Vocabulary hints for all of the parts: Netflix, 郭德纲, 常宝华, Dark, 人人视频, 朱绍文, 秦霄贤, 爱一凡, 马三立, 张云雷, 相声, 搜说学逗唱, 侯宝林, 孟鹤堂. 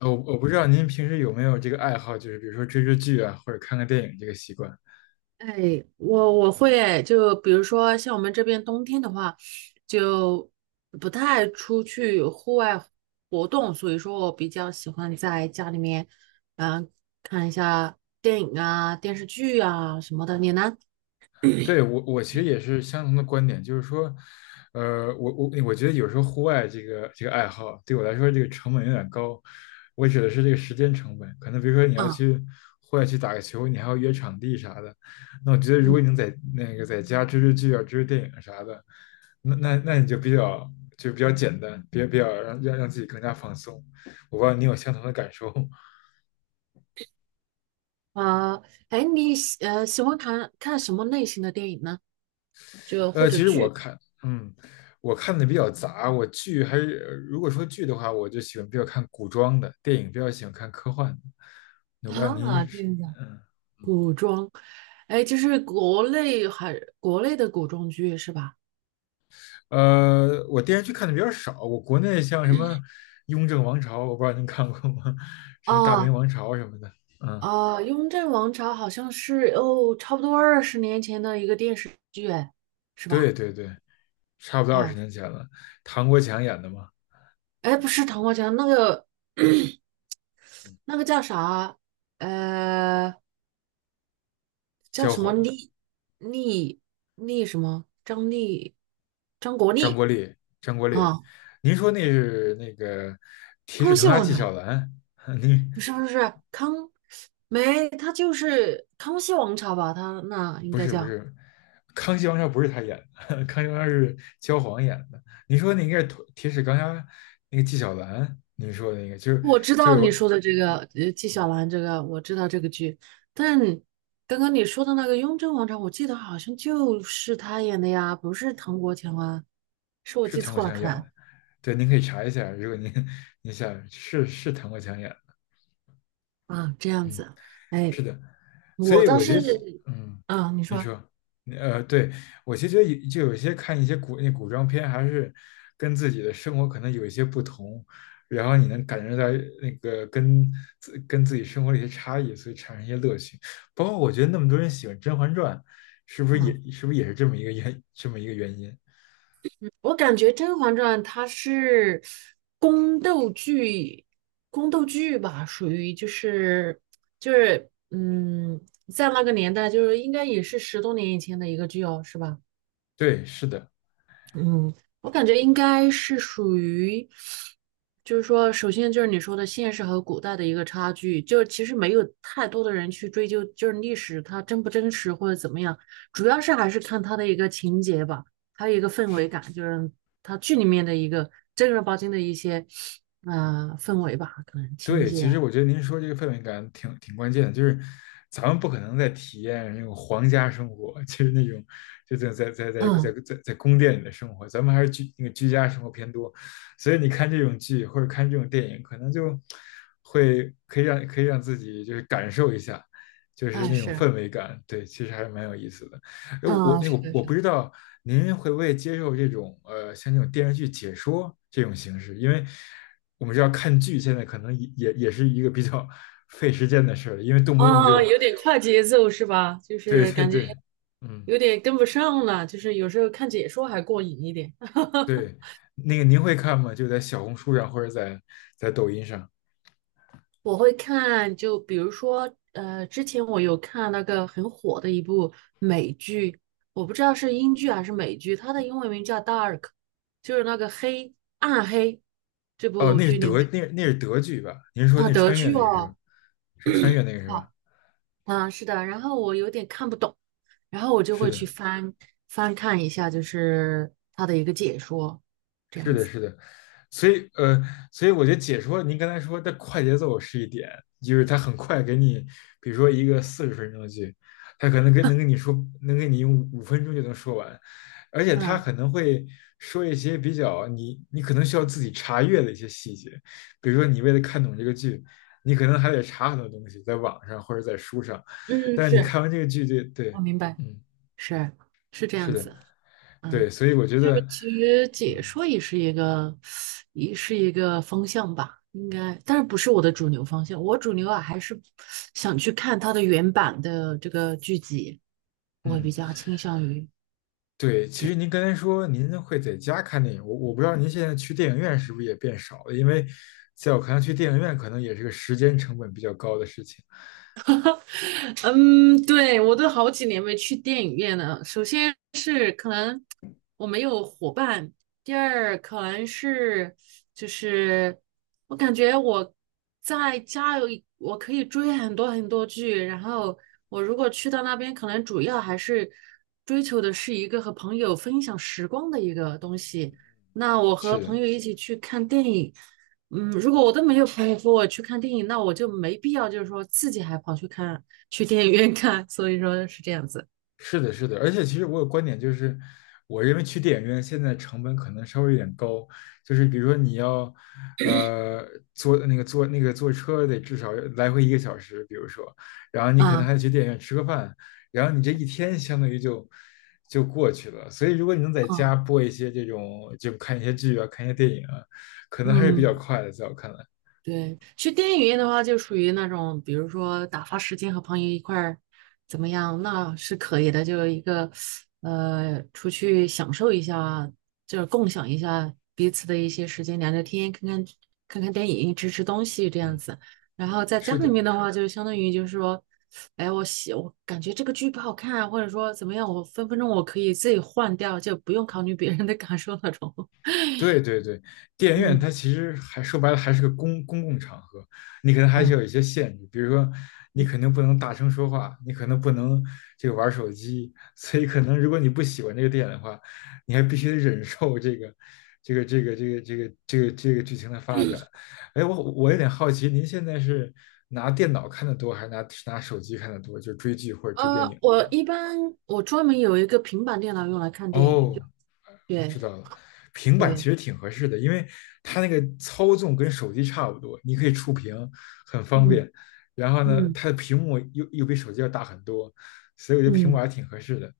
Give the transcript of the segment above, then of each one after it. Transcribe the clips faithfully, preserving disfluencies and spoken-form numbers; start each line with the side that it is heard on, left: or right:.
left: 呃我我不知道您平时有没有这个爱好，就是比如说追追剧啊，或者看看电影这个习惯。
right: 哎，我我会哎，就比如说像我们这边冬天的话，就不太出去户外活动，所以说我比较喜欢在家里面，嗯、看一下电影啊、电视剧啊什么的。你呢？
left: 对，我，我其实也是相同的观点，就是说，呃，我我我觉得有时候户外这个这个爱好对我来说这个成本有点高。我指的是这个时间成本，可能比如说你要
right: 啊，
left: 去户外去打个球，你还要约场地啥的。那我觉得如果
right: 嗯，
left: 你能在那个在家追追剧啊、追追电影啥的，那那那你就比较就比较简单，比较比较让让让自己更加放松。我不知道你有相同的感受吗。
right: 啊，哎，你喜呃喜欢看看什么类型的电影呢？就或
left: 呃，
right: 者
left: 其实我
right: 剧
left: 看，嗯，我看的比较杂。我剧还是，呃如果说剧的话，我就喜欢比较看古装的，电影比较喜欢看科幻的。我不知道您
right: 啊，这
left: 是，
right: 样子。
left: 嗯，
right: 哎，就是国内还国内的古装剧是吧？
left: 呃，我电视剧看的比较少。我国内像什么《雍正王朝》，我不知道您看过吗？什么《大明
right: 啊，
left: 王朝》什么的。嗯，
right: 啊，雍正王朝》好像是哦，差不多二十年前的一个电视剧，哎，是
left: 对
right: 吧？
left: 对对，差不多二十
right: 哦，
left: 年前了。唐国强演的嘛，
right: 哎，不是《唐国强》，那个 那个叫啥？呃，叫
left: 焦
right: 什么
left: 晃、
right: 厉厉厉什么？张力，张国
left: 张
right: 立
left: 国立、张国立。
right: 啊，
left: 您说那是那个铁齿
right: 康
left: 铜
right: 熙
left: 牙
right: 王
left: 纪
right: 朝》
left: 晓岚？您
right: 不是不是康，没，他就是《康熙王朝》吧？他那应该叫。
left: 康熙王朝不是他演的，康熙王朝是焦晃演的。你说那应该是铁齿钢牙那个纪晓岚，您说那个就是
right: 我知
left: 就
right: 道你
left: 有
right: 说的这个，呃，纪晓岚这个我知道这个剧，但刚刚你说的那个《雍正王朝》，我记得好像就是他演的呀，不是唐国强啊，是我
left: 是
right: 记
left: 唐国
right: 错了，
left: 强
right: 可
left: 演
right: 能
left: 的，对，您可以查一下，如果您您想是是唐国强演的，
right: 啊，这样
left: 嗯。
right: 子，哎，
left: 是的，所
right: 我
left: 以
right: 倒
left: 我觉得，
right: 是，
left: 嗯，
right: 啊，你
left: 您
right: 说，
left: 说，呃，对，我其实觉得有就有一些看一些古那古装片，还是跟自己的生活可能有一些不同，然后你能感觉到那个跟自跟自己生活的一些差异，所以产生一些乐趣。包括我觉得那么多人喜欢《甄嬛传》，是不是
right: 嗯，
left: 也是不是也是这么一个原这么一个原因？
right: 我感觉《甄嬛传》它是宫斗剧，宫斗剧吧，属于就是就是，嗯，在那个年代，就是应该也是十多年以前的一个剧哦，是吧？
left: 对，是的。
right: 嗯，我感觉应该是属于，就是说，首先就是你说的现实和古代的一个差距，就是其实没有太多的人去追究，就是历史它真不真实或者怎么样，主要是还是看它的一个情节吧，还有一个氛围感，就是它剧里面的一个正儿八经的一些，嗯，氛围吧，可能情
left: 对，
right: 节
left: 其实
right: 啊，
left: 我觉得您说这个氛围感挺挺关键的，就是咱们不可能再体验那种皇家生活，就是那种就在在在在在
right: 嗯，
left: 在在宫殿里的生活，咱们还是居那个居家生活偏多，所以你看这种剧或者看这种电影，可能就会可以让可以让自己就是感受一下，就是
right: 哎
left: 那种
right: 是，
left: 氛围感，对，其实还是蛮有意思的。哎，我
right: 嗯
left: 那我我不
right: 是。
left: 知道您会不会接受这种呃像这种电视剧解说这种形式，因为我们知道看剧现在可能也也是一个比较 费时间的事儿，因为动不动
right: 啊，
left: 就
right: 有点快节奏是吧？就
left: 对
right: 是
left: 对
right: 感觉
left: 对，嗯
right: 有点跟不上了，就是有时候看解说还过瘾一点。
left: 对，那个您会看吗？就在小红书上或者在在抖音上？
right: 我会看，就比如说，呃，之前我有看那个很火的一部美剧，我不知道是英剧还是美剧，它的英文名叫《D A R K》,就是那个黑暗黑这
left: 哦，
right: 部
left: 那是
right: 剧里面
left: 德那那是德剧吧？您说
right: 啊，
left: 那
right: 德
left: 穿越
right: 剧
left: 那个是吧？
right: 哦，
left: 是穿越那个是吧？
right: 好啊，是的，然后我有点看不懂。然后我就
left: 是
right: 会去
left: 的，
right: 翻翻看一下，就是他的一个解说，这
left: 是
right: 样
left: 的，
right: 子。
left: 是的，所以呃，所以我觉得解说您刚才说的快节奏是一点，就是他很快给你，比如说一个四十分钟的剧，他可能跟能跟你说，能给你用五分钟就能说完，而且他
right: 嗯
left: 可能会说一些比较你你可能需要自己查阅的一些细节，比如说你为了看懂这个剧，你可能还得查很多东西，在网上或者在书上，
right: 嗯，
left: 但是你
right: 是
left: 看完这个剧就
right: 我
left: 对，
right: 明白，
left: 嗯，
right: 是是这
left: 是
right: 样
left: 的，
right: 子。嗯，
left: 对，所以我觉
right: 就
left: 得，
right: 是其实解
left: 嗯
right: 说也是一个也是一个方向吧，应该，但是不是我的主流方向。我主流啊，还是想去看他的原版的这个剧集，我
left: 嗯。
right: 比较倾向于
left: 对，其实您刚才说您会在家看电影，我我不知道您现在去电影院是不是也变少了，因为在我看来，去电影院可能也是个时间成本比较高的事情。
right: 嗯，对，我都好几年没去电影院了。首先是可能我没有伙伴，第二可能是就是我感觉我在家有一我可以追很多很多剧，然后我如果去到那边，可能主要还是追求的是一个和朋友分享时光的一个东西。那我和
left: 是
right: 朋
left: 的，
right: 友一起去看电影。嗯，如果我都没有朋友和我去看电影，那我就没必要，就是说自己还跑去看，去电影院看。所以说是这样子。
left: 是的，是的，而且其实我有观点，就是我认为去电影院现在成本可能稍微有点高，就是比如说你要，呃，坐那个坐那个坐车得至少来回一个小时，比如说，然后你可能还
right: 嗯
left: 得去电影院吃个饭，然后你这一天相当于就就过去了。所以如果你能在家
right: 嗯
left: 播一些这种，就看一些剧啊，看一些电影啊，可能还是比较
right: 嗯，
left: 快的，在我看来，
right: 对，去电影院的话，就属于那种，比如说打发时间和朋友一块儿怎么样，那是可以的。就一个呃，出去享受一下，就是共享一下彼此的一些时间，聊聊天，看看看看电影，吃吃东西这样
left: 嗯，
right: 子。然后在家
left: 是
right: 里面
left: 的。
right: 的话，就相当于就是说，哎，我喜我感觉这个剧不好看啊，或者说怎么样，我分分钟我可以自己换掉，就不用考虑别人的感受那种。
left: 对对对，电 影院
right: 嗯
left: 它其实还说白了还是个公公共场合，你可能还是
right: 嗯。
left: 有一些限制，比如说你肯定不能大声说话，你可能不能这个玩手机，所以可能如果你不喜欢这个电影的话，你还必须得忍受这个这个这个这个这个这个这个剧情的发展。哎，我我有点好奇，您现在是拿电脑看的多，还是拿拿手机看的多？就追剧或者追电影
right: 呃，
left: 的话，
right: 我一般我专门有一个平板电脑用来看电影，就
left: 哦，我
right: 对
left: 知道了，平板其
right: 对，
left: 实挺合适的，因为它那个操纵跟手机差不多，你可以触屏，很方
right: 嗯
left: 便。然后呢，
right: 嗯
left: 它的屏幕又又比手机要大很多，所以我觉得平
right: 嗯
left: 板挺合适的。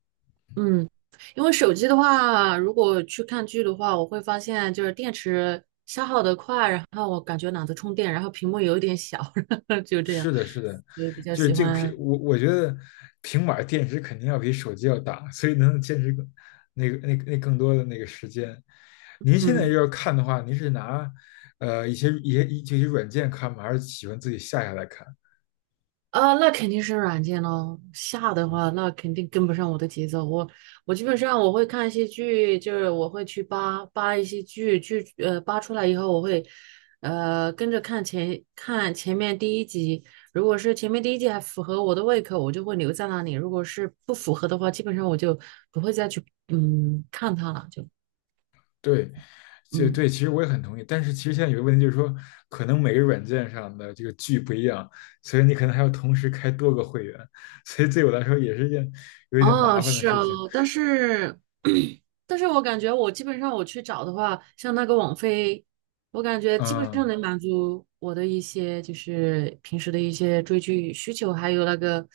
right: 嗯，因为手机的话，如果去看剧的话，我会发现就是电池消耗的快，然后我感觉懒得充电，然后屏幕有一点小，就这样，
left: 是的，是的，
right: 所以比较
left: 就是
right: 喜
left: 这个屏，
right: 欢
left: 我我觉得平板电池肯定要比手机要大，所以能坚持更那个那个那更多的那个时间。您现在
right: 嗯
left: 要看的话，您是拿呃一些一些一这些软件看吗？还是喜欢自己下下来看？
right: 啊，那肯定是软件咯。下的话，那肯定跟不上我的节奏。我我基本上我会看一些剧，就是我会去扒扒一些剧，剧呃扒出来以后，我会呃跟着看前看前面第一集。如果是前面第一集还符合我的胃口，我就会留在那里；如果是不符合的话，基本上我就不会再去嗯看它了。就
left: 对，就
right: 嗯
left: 对，其实我也很同意。但是其实现在有个问题就是说，可能每个软件上的这个剧不一样，所以你可能还要同时开多个会员，所以对我来说也是一件有一点
right: 哦，
left: 麻烦的
right: 是
left: 事情。
right: 哦，但是但是我感觉我基本上我去找的话，像那个网飞，我感觉基本上
left: 嗯。
right: 能满足我的一些就是平时的一些追剧需求，还有那个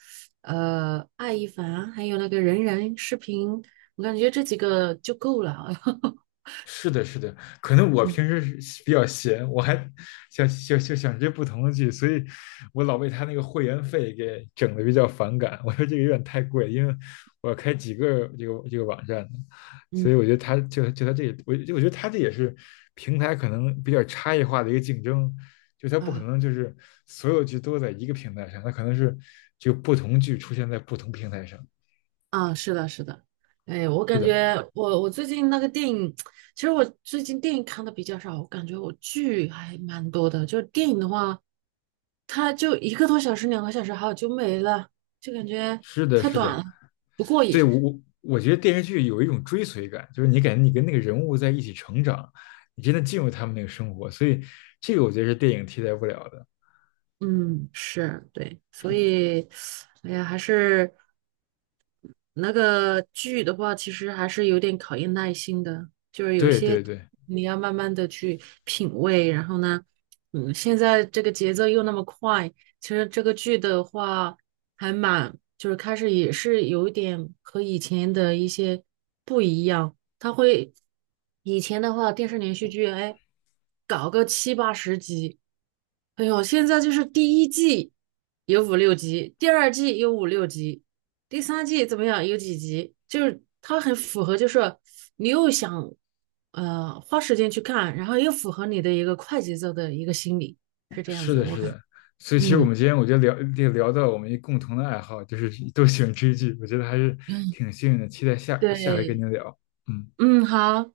right: 呃爱一凡，还有那个人人视频，我感觉这几个就够了。
left: 是的，是的，可能我
right: 嗯
left: 平时是比较闲，我还想想想想这不同的剧，所以我老被他那个会员费给整的比较反感。我说这个有点太贵，因为我要开几个这个这个网站呢，
right: 嗯，
left: 所以我觉得他就就他这，也我我觉得他这也是平台可能比较差异化的一个竞争，就他不可
right: 啊，
left: 能就是所有剧都在一个平台上，他可能是就不同剧出现在不同平台上。
right: 啊，是的，是的，哎，我
left: 是
right: 感
left: 的，
right: 觉我我最近那个电影，其实我最近电影看的比较少，我感觉我剧还蛮多的。就是电影的话，它就一个多小时、两个小时，好就没了，就感觉
left: 是的，
right: 太
left: 是
right: 短
left: 的。
right: 了 不过
left: 对，
right: 瘾。
left: 我我我觉得电视剧有一种追随感，就是你感觉你跟那个人物在一起成长，你真的进入他们那个生活，所以这个我觉得是电影替代不了的。
right: 嗯，是对，所以，哎呀，还是。那个剧的话，其实还是有点考验耐心的，就是有
left: 对
right: 些
left: 对对，
right: 你要慢慢的去品味。然后呢，嗯，现在这个节奏又那么快，其实这个剧的话还蛮，就是开始也是有一点和以前的一些不一样。它会以前的话，电视连续剧，哎，搞个七八十集，哎呦，现在就是第一季有五六集，第二季有五六集。第三季怎么样？有几集？就是它很符合，就是你又想呃花时间去看，然后又符合你的一个快节奏的一个心理。
left: 是的，是的。所以其实我们
right: 嗯
left: 今天我觉得聊这个聊到我们一共同的爱好，就是都喜欢追剧，我觉得还是
right: 嗯，
left: 挺幸运的。期待下下回跟
right: 对，
left: 您聊，嗯。
right: 嗯，好。